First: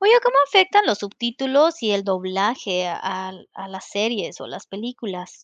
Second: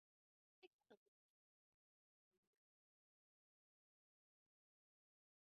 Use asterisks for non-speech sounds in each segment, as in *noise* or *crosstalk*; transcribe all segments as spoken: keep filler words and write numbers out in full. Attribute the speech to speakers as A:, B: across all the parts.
A: Oye, ¿cómo afectan los subtítulos y el doblaje al a las series o las películas?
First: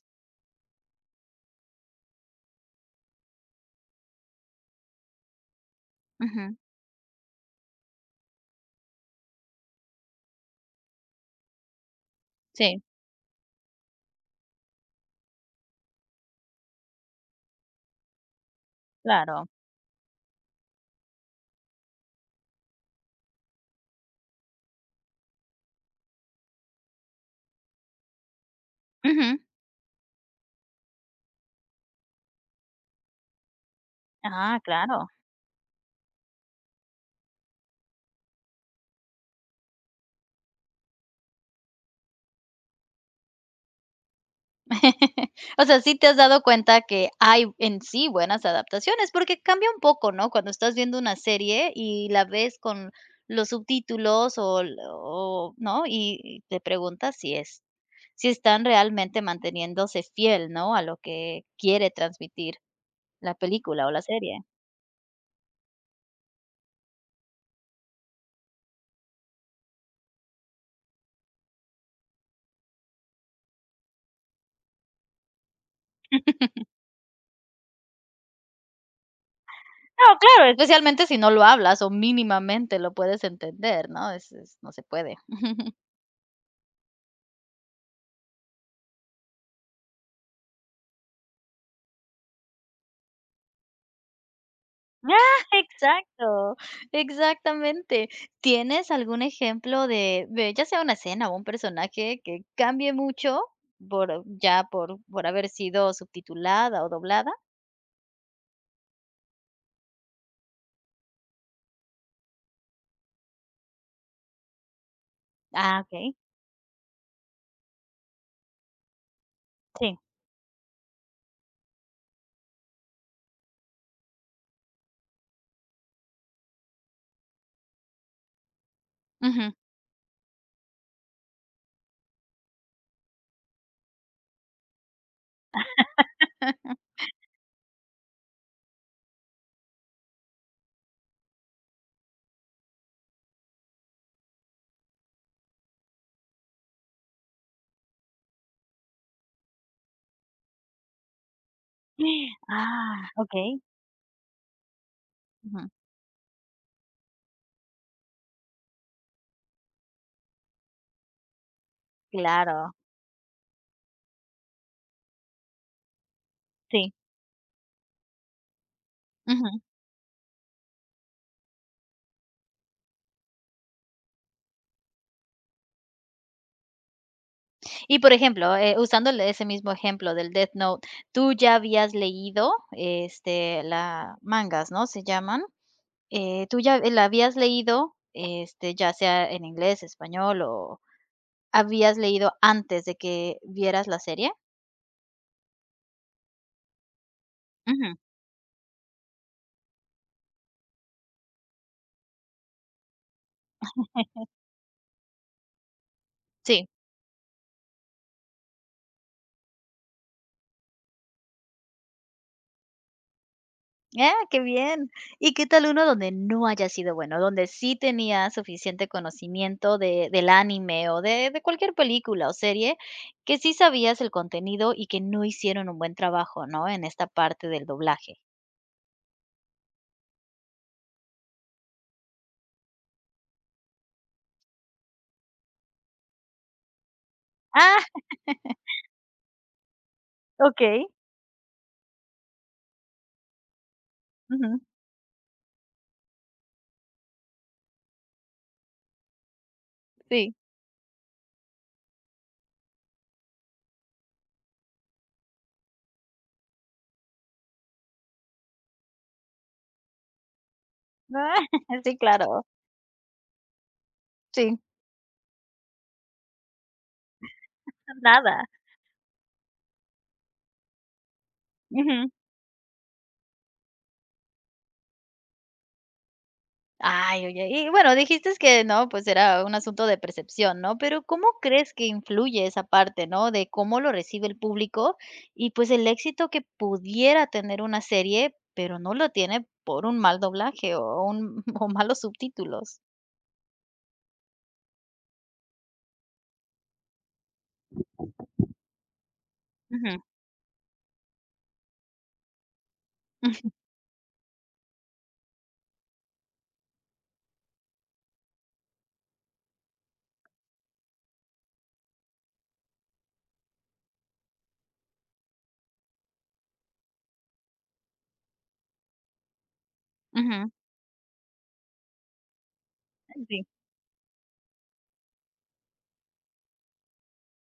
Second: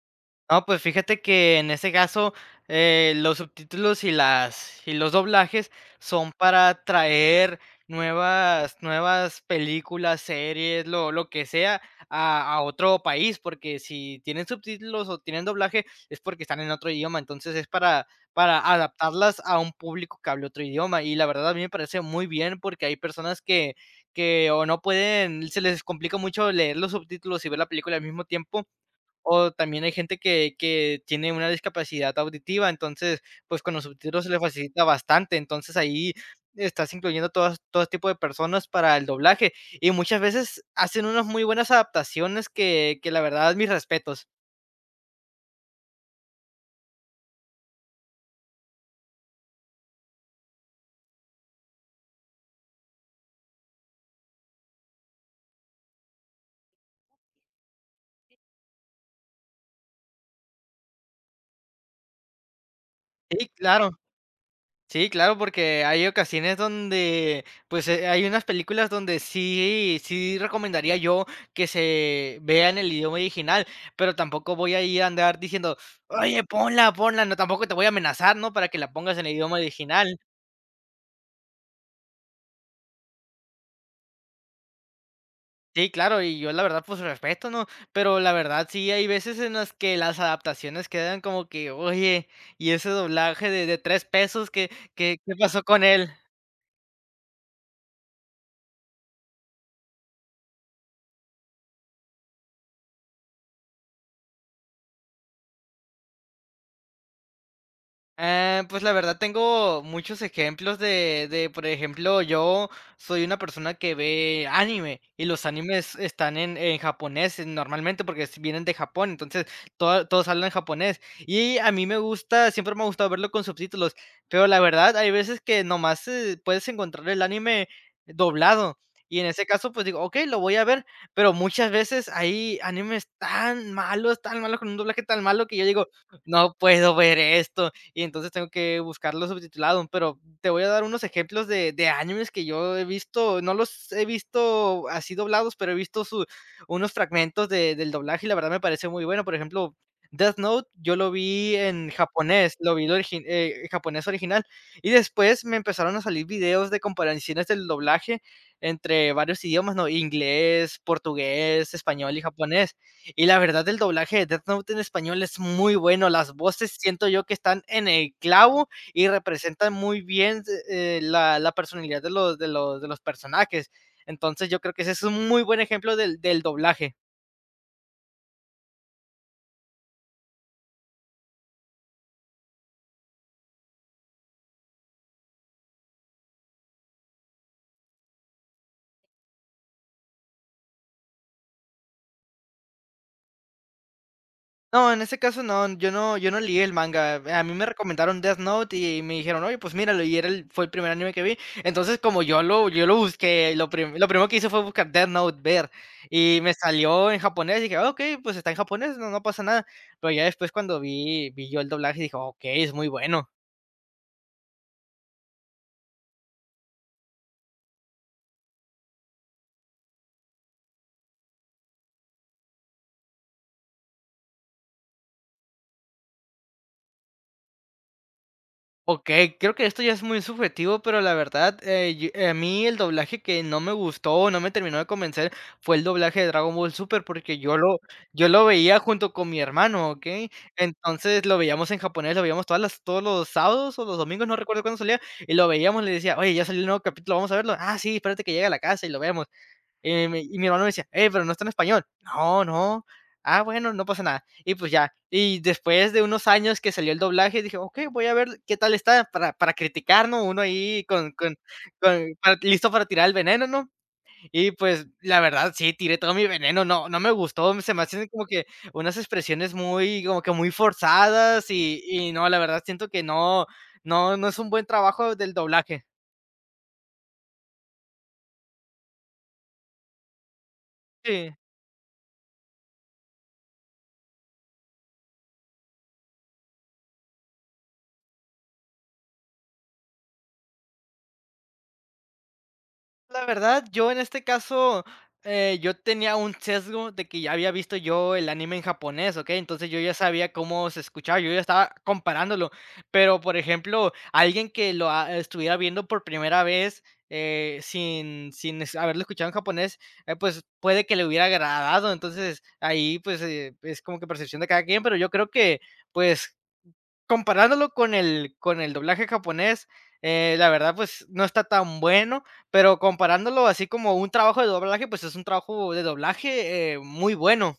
B: Ah, pues, fíjate que en ese caso, eh, los subtítulos y las y los doblajes, son
A: Ujú.
B: para traer nuevas nuevas películas, series, lo lo que sea, a a
A: Sí.
B: otro país, porque si tienen subtítulos o tienen doblaje es, porque están en otro idioma. Entonces, es para para adaptarlas
A: Claro.
B: a un público que hable otro idioma. Y la verdad, a mí me parece muy bien, porque hay personas que que, o no pueden, se les complica mucho leer los subtítulos y ver la película al mismo tiempo,
A: Ujú.
B: o también hay gente que que tiene una discapacidad auditiva. Entonces, pues, con los subtítulos se le
A: Ah,
B: facilita
A: claro.
B: bastante. Entonces, ahí estás incluyendo todas todo tipo de personas para el doblaje y muchas veces hacen unas muy buenas adaptaciones que que la verdad, mis respetos.
A: *chuckles* O sea, sí te has dado cuenta que hay en sí buenas adaptaciones. Porque cambia un poco, ¿no?, cuando estás viendo una serie y la ves con los subtítulos, o l o, ¿no? Y y te preguntas si es si están realmente manteniéndose fiel, ¿no?, a lo que quiere transmitir la
B: Sí,
A: película
B: claro.
A: o la serie.
B: Sí, claro, porque hay ocasiones donde pues, eh, hay unas películas donde sí sí, recomendaría yo que se vea en el idioma original, pero tampoco voy a ir a andar diciendo: "Oye,
A: *laughs*
B: ponla, ponla", ¿no? Tampoco te voy a amenazar, ¿no?, para que la pongas en el idioma original.
A: No, claro, especialmente si no lo hablas o mínimamente lo puedes entender, ¿no? Eso, es No se puede. *chuckles*
B: Sí, claro, y yo la verdad, pues respeto, ¿no? Pero la verdad, sí, hay veces en las que las adaptaciones quedan como que: “Oye, ¿y ese doblaje de de tres pesos, qué qué
A: Ah,
B: qué pasó con él?”.
A: exacto. Exactamente. ¿Tienes algún ejemplo de de ya sea una escena, o un personaje que cambie mucho, por ya por por haber sido subtitulada o doblada?
B: Eh, pues, la verdad, tengo muchos ejemplos de de, por ejemplo, yo soy una persona que ve anime y los
A: Ah,
B: animes
A: okey.
B: están en en japonés normalmente, porque vienen de Japón. Entonces
A: Sí.
B: todos todos hablan japonés y a mí me gusta, siempre me ha gustado verlo con subtítulos, pero la verdad, hay veces que nomás, eh, puedes encontrar el anime doblado y en ese
A: Ujú.
B: caso, pues digo: "Okey, lo voy a ver", pero muchas veces hay animes tan malos, tan malos, con un doblaje tan malo que yo digo: "No
A: *laughs*
B: puedo ver esto", y entonces tengo que buscarlo subtitulado, pero te voy a dar unos ejemplos de de animes que yo he visto. No los he visto así doblados, pero he visto su unos fragmentos de del doblaje y la verdad me parece muy bueno. Por ejemplo, Death Note, yo lo vi en
A: *gasps*
B: japonés, lo vi, el
A: Ah,
B: origi
A: okey.
B: eh, japonés original, y después me
A: Ujú.
B: empezaron a salir videos de comparaciones del doblaje entre varios idiomas, ¿no?, inglés, portugués, español y
A: Claro.
B: japonés. Y la verdad, el doblaje de Death Note, en español es muy bueno. Las voces
A: Sí.
B: siento yo que están en el clavo y
A: Ujú.
B: representan muy bien, d eh, la la personalidad de los de los de los personajes. Entonces yo creo que ese es un muy buen ejemplo del del doblaje.
A: Y, por ejemplo, eh, usando el ese mismo ejemplo del Death Note, ¿tú ya habías leído, este, la mangas?, ¿no?, ¿se llaman?, eh, ¿tú ya la habías leído, este, ya sea en inglés, español o habías leído antes de que vieras la serie?
B: No, en ese caso no, yo no yo no lié el Manga. A mí me
A: Ujú.
B: recomendaron Death Note y me dijeron: "Oye, pues míralo", y era el fue el primer anime que vi. Entonces, como yo lo yo lo busqué lo pri lo
A: *chuckles*
B: primero que hizo fue buscar Death Note ver, y me
A: Sí.
B: salió en japonés y dije: "Ah, okey, pues, está en japonés, no no pasa nada". Pero ya después cuando vi vi yo el doblaje, dije: "Okey, es muy bueno".
A: Ah, qué bien, ¿y qué tal uno donde no haya sido bueno?, donde sí tenías suficiente conocimiento de del anime o de de cualquier película o serie, que sí sabías el contenido y que no hicieron un buen trabajo, ¿no?, en esta parte del doblaje.
B: Okey, creo que esto ya es muy subjetivo, pero la verdad, eh, y, eh, a mí el doblaje que no me gustó, no me terminó de convencer, fue el doblaje de Dragon Ball Super, porque yo lo
A: Ah.
B: yo lo veía
A: *laughs*
B: junto con mi hermano, ¿okey?
A: Okey.
B: Entonces, lo veíamos en japonés, lo veíamos todas las todos los sábados o los domingos, no recuerdo
A: Ujú.
B: cuándo salía, y lo veíamos y le decía: "Oye, ya salió el nuevo capítulo, vamos a verlo", "Ah, sí, espérate que llegue a la casa y lo vemos". Eh, y mi
A: Sí.
B: y mi hermano me decía: "Eh, pero, ¿no está en español?", "No, no", "Ah bueno, no pasa nada", y pues ya. Y, después de unos años que salió el doblaje, dije: "Okey, voy a ver qué tal está para para criticar, ¿no?, uno ahí con con
A: *chuckles* Sí,
B: con con
A: claro.
B: listo para tirar el veneno", ¿no?, y
A: Sí.
B: pues, la verdad sí, tiré todo mi veneno, no no me gustó, se me
A: *chuckles*
B: hacen como
A: Nada.
B: que unas expresiones muy, como que muy forzadas y
A: Ujú.
B: y no, la verdad siento que no, no no es un buen trabajo del doblaje.
A: Ay, oye, y bueno, dijiste que no, pues, era un asunto de percepción, ¿no? Pero ¿cómo
B: Sí.
A: crees que influye esa parte?, ¿no? De cómo lo recibe el público, y pues, el éxito que pudiera tener una serie, pero no lo tiene por un mal doblaje o un o malos subtítulos.
B: La verdad, yo en este caso, eh, yo tenía un sesgo, de que ya había visto yo el anime en japonés, ¿okey? Entonces, yo ya
A: Ujú.
B: sabía cómo se escuchaba, yo ya estaba comparándolo. Pero, por
A: Ujú.
B: ejemplo, alguien que lo, ah, estuviera viendo por primera vez, eh, sin sin, este, haberlo escuchado en japonés, ah, pues, puede que le hubiera agradado. Entonces, ahí, pues, eh, es como que percepción de cada quien, pero yo creo que, pues, comparándolo con el con el doblaje japonés, eh, la
A: Ujú.
B: verdad, pues no está tan bueno. Pero
A: Ay, sí.
B: comparándolo así como un trabajo de doblaje, pues es un trabajo de doblaje, eh, muy bueno.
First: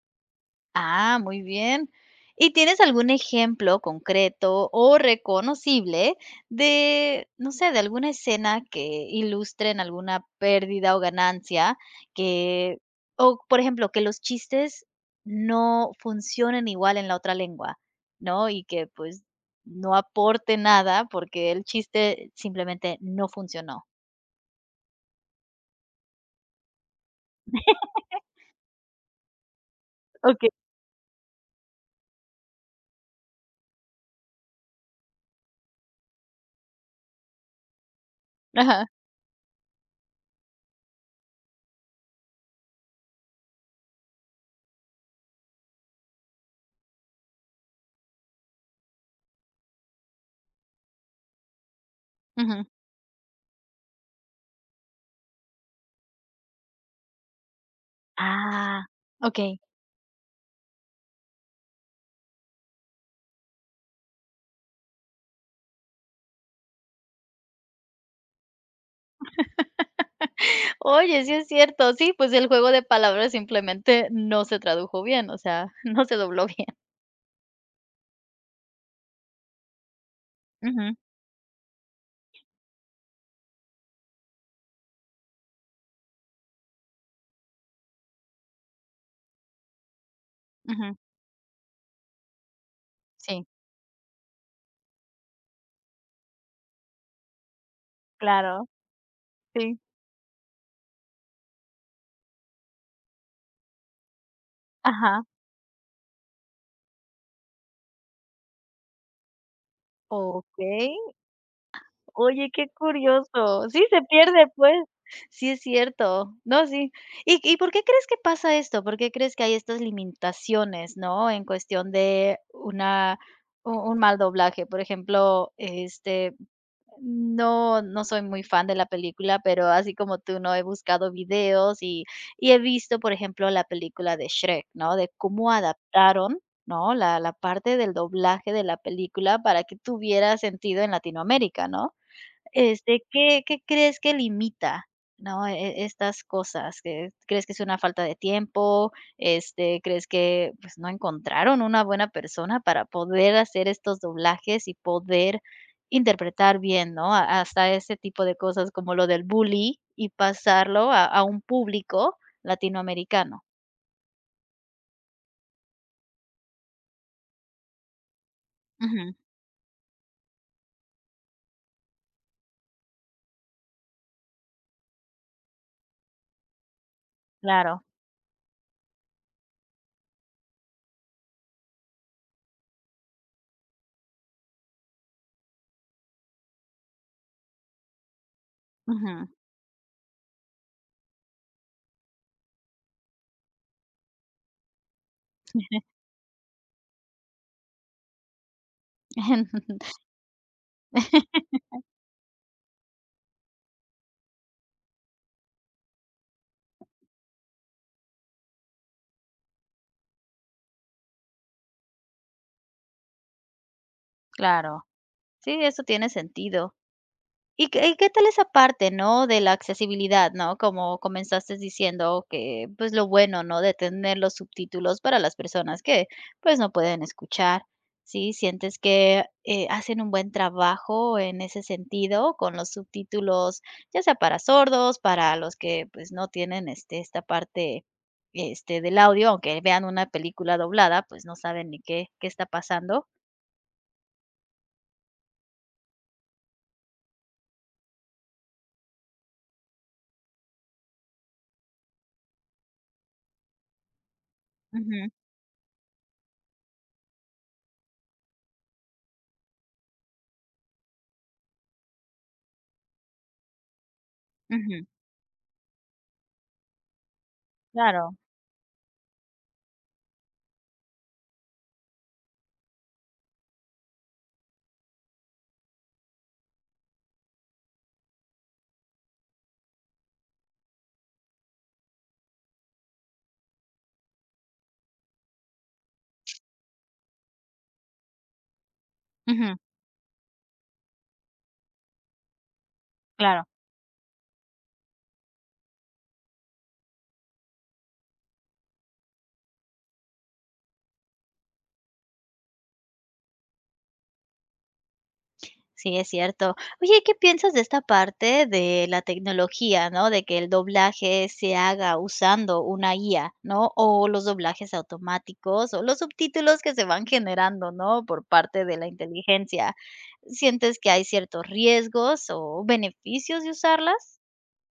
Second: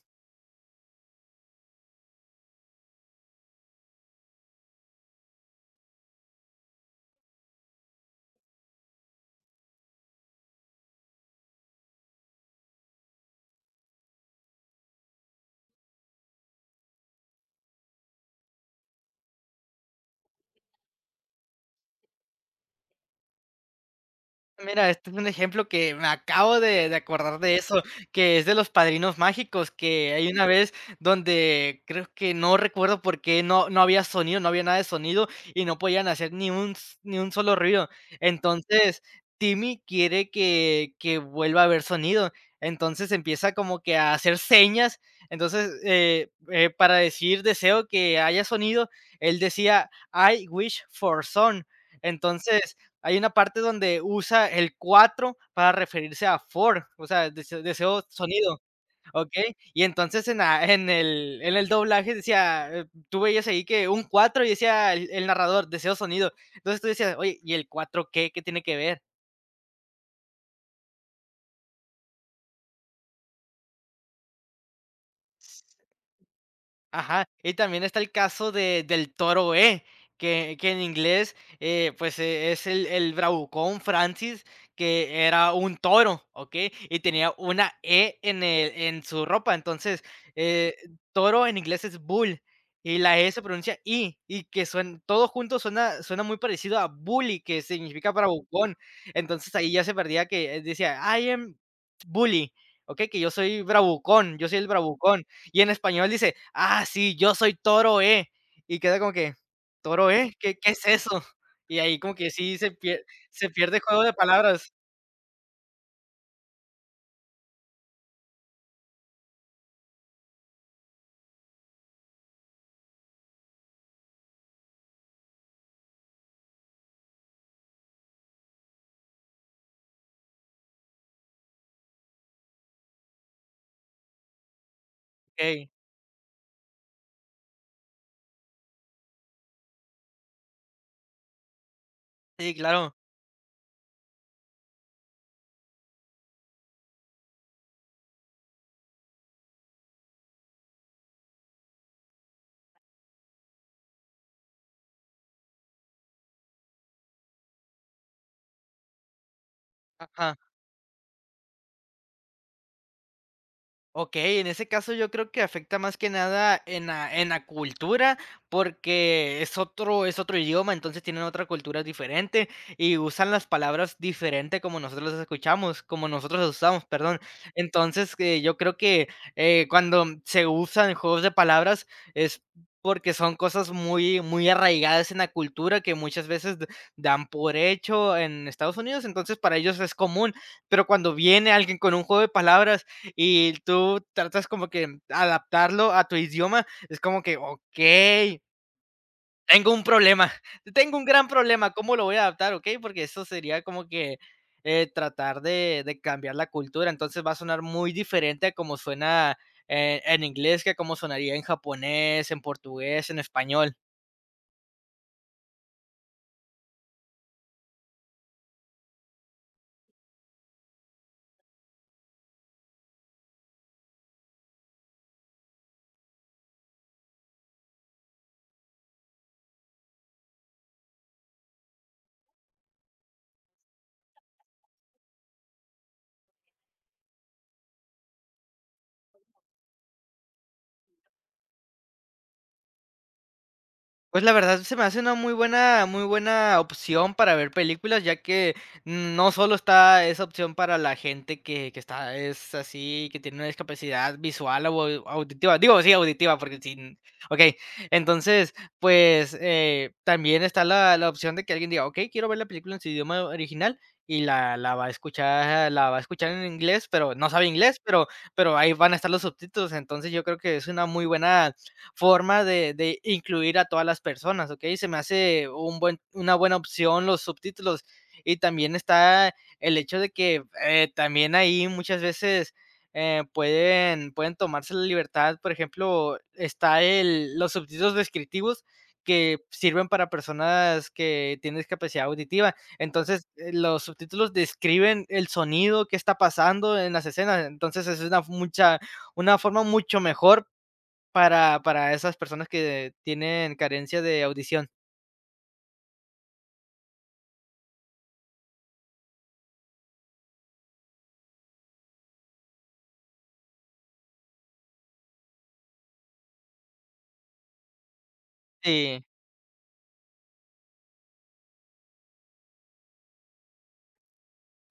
A: Ah, muy bien. ¿Y tienes algún ejemplo concreto o reconocible de, no sé, de alguna escena que ilustren alguna pérdida o ganancia que o, por ejemplo, que los chistes no funcionen igual en la otra lengua, ¿no? Y que, pues, no aporte nada, porque el chiste, simplemente no funcionó.
B: Mira, este es un ejemplo, que me acabo de de acordar de eso,
A: *laughs*
B: que es de Los Padrinos Mágicos, que hay una
A: Okey.
B: vez donde creo que no recuerdo por qué no no había sonido, no había nada de sonido y no podían hacer ni un s ni un solo ruido.
A: Ajá.
B: Entonces, Timmy quiere que que vuelva a ver sonido. Entonces empieza como que a hacer señas, entonces, eh, eh, para decir: "Deseo que haya sonido", él decía: "I wish for son".
A: Ujú.
B: Entonces, hay una parte donde usa el cuatro para referirse a four, o sea, des deseo sonido,
A: Ah,
B: okey.
A: okey.
B: Y entonces en la en el en el doblaje decía, tú veías ahí que un cuatro y decía el el narrador: "Deseo sonido". Entonces tú decías: "Oye, ¿y el cuatro qué? ¿Qué tiene que ver?"
A: *laughs* Oye, sí, es cierto. Sí, pues el juego de palabras simplemente no se tradujo bien. O sea, no se dobló no se dobló bien.
B: Ajá. Y también está el caso de del toro E, que que en
A: Ujú.
B: inglés, eh, pues, eh, es el el bravucón Francis, que era un toro, ¿okey? Y tenía una E en el en su ropa. Entonces, eh,
A: Ujú.
B: toro en inglés es bull y la E se
A: Sí.
B: pronuncia I y que suen todos juntos, suenan suena muy parecido a bully, que significa
A: Claro.
B: bravucón. Entonces ahí
A: Sí.
B: ya se parecía que decía: "I am bully", okey, que yo soy bravucón, yo soy el
A: Ajá.
B: bravucón, y en español dice: "Ah, sí, yo soy Toro E", y queda como que: "¿Toro E? ¿Qué qué es
A: Okey.
B: eso?". Y ahí como que
A: Oye,
B: sí
A: qué
B: se pier se
A: curioso,
B: pierde el
A: sí se
B: juego de
A: pierde,
B: palabras.
A: pues, sí, es cierto. No, sí. ¿Y y por qué crees que pasa esto? ¿Por qué crees que hay estas limintaciones? ¿No? En cuestión de una un un mal doblaje, por ejemplo, este, no no soy muy fan de la película, pero así como tú no he buscado videos y y he visto, por ejemplo, la película de Shrek, ¿no? De cómo
B: Okey.
A: adaptaron, ¿no? La la parte del doblaje de la película para que tuviera sentido en Latinoamérica, ¿no?
B: Sí, claro.
A: Este, ¿Qué qué crees que limita, no? Eh, e estas cosas, que ¿crees, que es una falta de tiempo? Este, ¿crees que, pues, no encontraron una buena persona para poder hacer estos doblajes y poder interpretar bien, ¿no?, ha hasta ese tipo de cosas como lo del bully y
B: Ajá.
A: pasarlo a a un público latinoamericano?
B: Okey, en ese caso yo creo que afecta más que nada en la en la cultura,
A: Ujú.
B: porque es otro es otro idioma, entonces tienen otra cultura diferente y usan las palabras diferentes como nosotros las escuchamos, como nosotros las usamos, perdón.
A: Claro.
B: Entonces, eh, yo creo que, eh, cuando se usan juegos de palabras es porque son cosas muy muy arraigadas en la cultura que muchas veces d dan por hecho en Estados Unidos.
A: Ujú.
B: Entonces para ellos es común, pero cuando viene alguien con un juego de palabras y tú tratas como que adaptarlo a tu idioma es como que okey. Tengo un
A: *chuckles*
B: problema,
A: *unintelligible*
B: tengo un gran problema,
A: *laughs*
B: cómo lo voy a adaptar, okey, porque eso sería como que, eh, tratar de de cambiar la cultura, entonces va a sonar muy diferente a como suena, eh, en inglés que como sonaría en japonés, en portugués o en español.
A: Claro. Sí, eso tiene sentido. Y que y que tal esa parte, ¿no? De la accesibilidad, ¿no? Como comenzaste diciendo que, pues lo bueno, ¿no? De tener los subtítulos para las personas que pues no pueden escuchar, ¿sí, sientes que, eh, hacen un buen trabajo en ese sentido con los subtítulos ya sea para sordos? Para los que pues, no tienen este esta parte este del audio aunque vean una película doblada, pues, no saben ni qué, qué está pasando.
B: Pues la verdad, se me hace una muy buena muy buena opción para ver películas, ya que no solo está esa opción para la gente que que está es así, que tiene una discapacidad visual o
A: Ujú.
B: au auditiva, digo, sí, auditiva, porque sin okey. Entonces, pues, eh, también está la la opción de que alguien diga: "Okey, quiero ver la película en su idioma original", y la la va
A: Ujú.
B: a escuchar la va a escuchar en inglés, pero no sabe inglés, pero
A: Claro.
B: pero ahí van a estar los subtítulos. Entonces, yo creo que es una muy buena forma de de incluir a todas las personas, okey, se me hace un buen una buena opción los subtítulos y también está el hecho de que, eh, también ahí muchas veces, eh, pueden pueden tomarse la libertad, por ejemplo, está el los subtítulos descriptivos que
A: Ujú.
B: sirven para personas que tienen discapacidad auditiva. Entonces,
A: Claro.
B: los subtítulos describen el sonido que está pasando en las escenas. Entonces, esa es una mucha una forma mucho mejor para para esas personas que tienen carencia de audición.
A: Sí, es cierto. Oye, ¿qué piensas de esta parte de la tecnología, ¿no? De que el doblaje se haga usando una IA, ¿no? O los doblajes automáticos o los subtítulos que se van generando, ¿no?, por parte de la
B: Sí.
A: inteligencia, ¿sientes que hay ciertos riesgos o beneficios de usarlas?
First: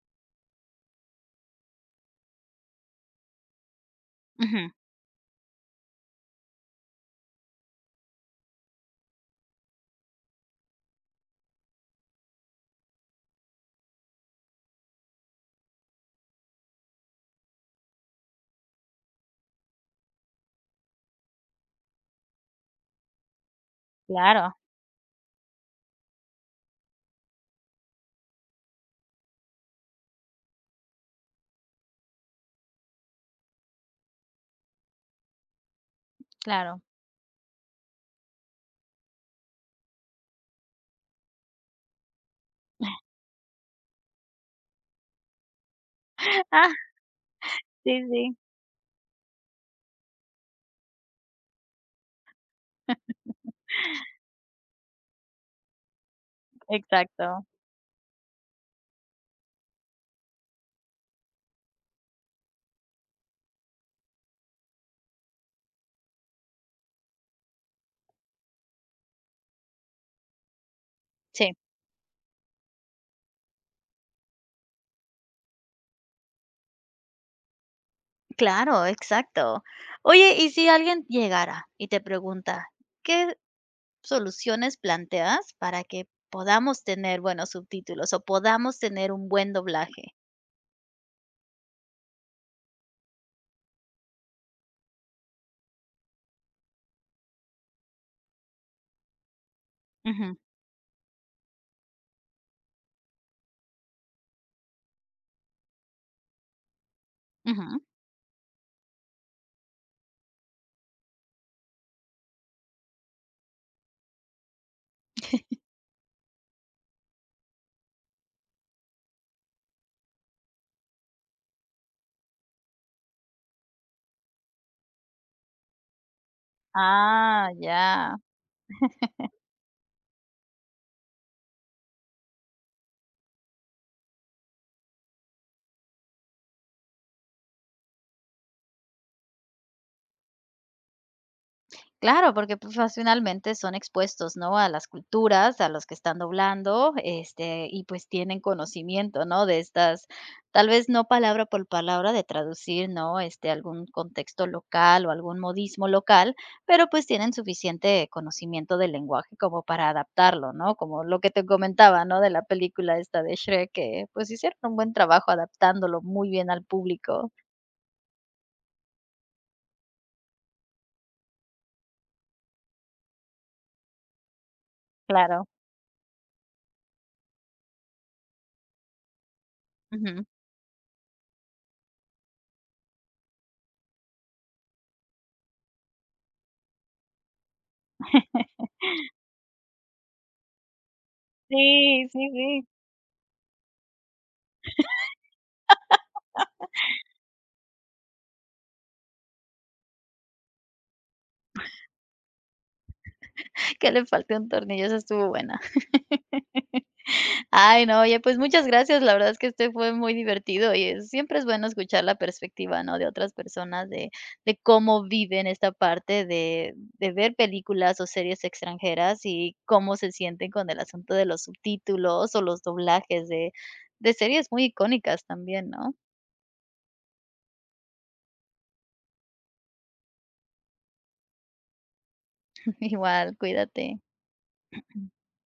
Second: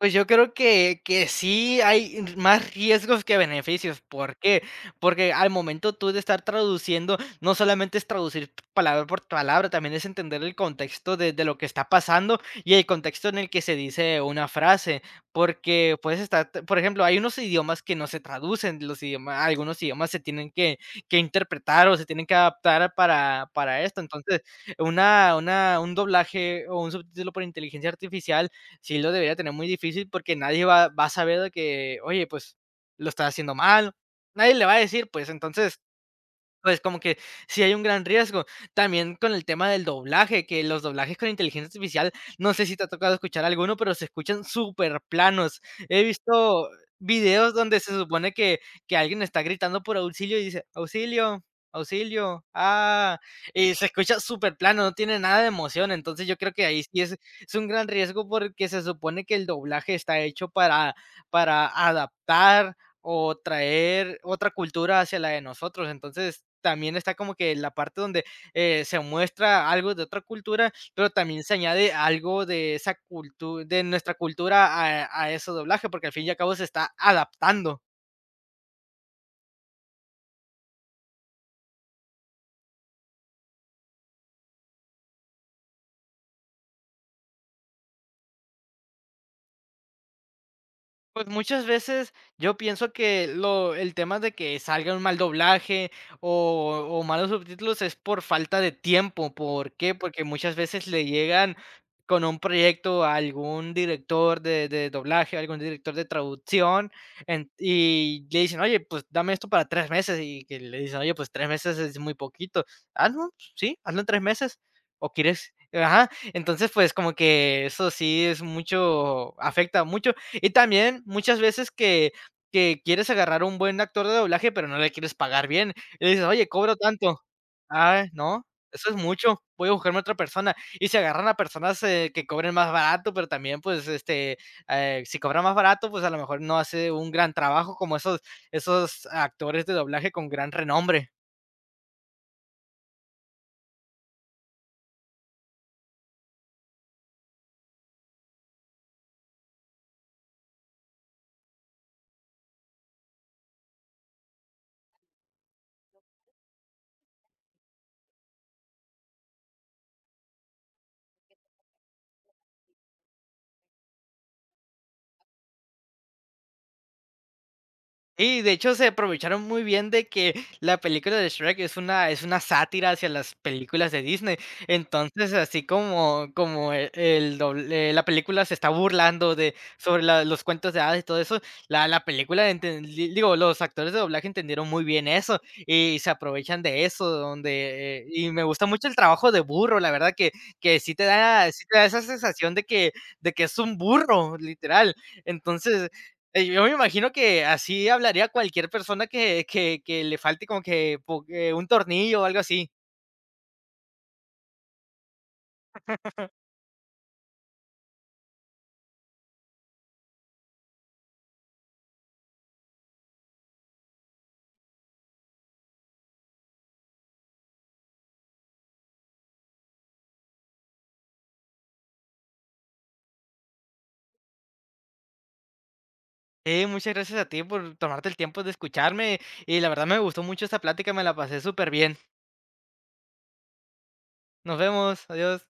B: Pues yo creo que que sí hay más riesgos que beneficios, ¿por qué?
A: Ujú.
B: Porque al momento tú de estar traduciendo, no solamente es traducir palabra por palabra, también es entender el contexto de de lo que está pasando y el contexto en el que se dice una frase, porque puedes estar por ejemplo, hay unos idiomas que no se traducen los idiomas algunos idiomas se tienen que que interpretar o se tienen que adaptar para para esto. Entonces,
A: Claro.
B: una una un doblaje o un subtítulo por inteligencia artificial sí lo debería tener muy difícil, porque nadie va va a saber de que: "Oye, pues lo estás haciendo mal". Nadie le va a decir, pues entonces, pues
A: Claro.
B: como que sí hay un gran riesgo. También con el tema del doblaje, que los doblajes con inteligencia artificial, no sé si te ha
A: *chuckles*
B: tocado escuchar alguno, pero se escuchan superplanos. He visto
A: Ah,
B: videos donde se
A: sí,
B: supone
A: sí.
B: que que alguien está gritando por auxilio y dice: "Auxilio, auxilio, ah",
A: *chuckles*
B: y se escucha superplano, no tiene nada de emoción, entonces yo creo que ahí sí es
A: Exacto.
B: es un gran riesgo, porque se supone que el doblaje está hecho para para adaptar o traer otra cultura hacia la de nosotros. Entonces, también está como que la parte donde eh, se muestra algo de otra cultura, pero también se
A: Sí.
B: añade algo de esa cultu de nuestra cultura a a ese doblaje, porque al fin y al cabo se está adaptando.
A: Claro, exacto. Oye, y si alguien llegara y te pregunta, ¿qué soluciones planteas para que podamos tener buenos subtítulos o podamos tener un buen doblaje?
B: Pues, muchas veces yo pienso que lo el tema de que salga un mal doblaje, o o malos subtítulos es por falta de tiempo, ¿por qué?, porque
A: Ujú.
B: muchas veces le llegan con un proyecto a algún director de de doblaje, algún director de traducción, en
A: Ujú.
B: y, le dicen: "Oye, pues, dame esto para tres meses", y que le dicen: "Oye, pues tres meses es muy poquito". "Hazlo, sí, hazlo en tres meses, o quieres"
A: *chuckles*
B: ajá. Entonces, pues, como que eso sí es mucho, afecta mucho. Y también muchas veces que que quieres agarrar un buen actor de doblaje, pero no le quieres pagar bien, y dices: "Oye, cobro tanto",
A: ¡Ah,
B: "Ay,
A: ya!
B: no, eso es
A: *chuckles*
B: mucho, voy a buscarme a otra persona". Y se agarran a personas, eh, que cobren más barato, pero también, pues este, eh, si cobran más barato, pues, a lo mejor no hace un gran trabajo, como esos esos actores de doblaje con gran renombre.
A: Claro, porque profesionalmente son expuestos, ¿no?, a las culturas, a los que están doblando, este, y pues, tienen conocimiento, ¿no?, de estas, tal vez no palabra pol palabra de traducir, ¿no?, este algún contexto local, o algún modismo local, pero, pues, tienen suficiente conocimiento del lenguaje como para adaptarlo, ¿no?, como lo que te comentaba, ¿no?, de la película esta de Shrek que, pues, hicieron un buen trabajo, adaptándolo muy bien al público.
B: Sí, de hecho, se aprovecharon muy bien de que, la película de Shrek, es una es una sátira hacia las películas de Disney. Entonces,
A: Claro.
B: así como como el dobl eh, la película se está burlando de sobre
A: Ujú.
B: la los cuentos de hadas y todo eso. La la película enten l digo, los actores de doblaje entendieron muy bien eso, y se aprovechan de eso, donde, eh Y me gusta
A: *laughs*
B: mucho el trabajo de burro, la verdad que que sí te da sí te da esa
A: Sí,
B: sensación de
A: sí.
B: que de que es un burro, literal. Entonces, eh, yo
A: *laughs*
B: me imagino que así hablaría cualquier persona que que que le falte como que, bu que un
A: *chuckles*
B: tornillo, o algo así.
A: *laughs* Que le falte un tornillo, esa estuvo buena.
B: *chuckles*
A: *laughs* Ay, no, oye, pues, muchas gracias. La verdad es que, este fue muy divertido, y siempre es bueno escuchar la perspectiva, ¿no?, de otras personas de de cómo viven esta parte de de ver películas, o series extranjeras. Y cómo se sienten con el asunto de los subtítulos, o los doblajes de de series muy icónicas también, ¿no?
B: Sí, muchas gracias a ti por tomarte el tiempo de escucharme y la verdad me gustó mucho esta plática, me la pasé súper bien.
A: *chuckles* Igual. Cuídate.
B: Nos vemos.
A: *clears throat*
B: Adiós.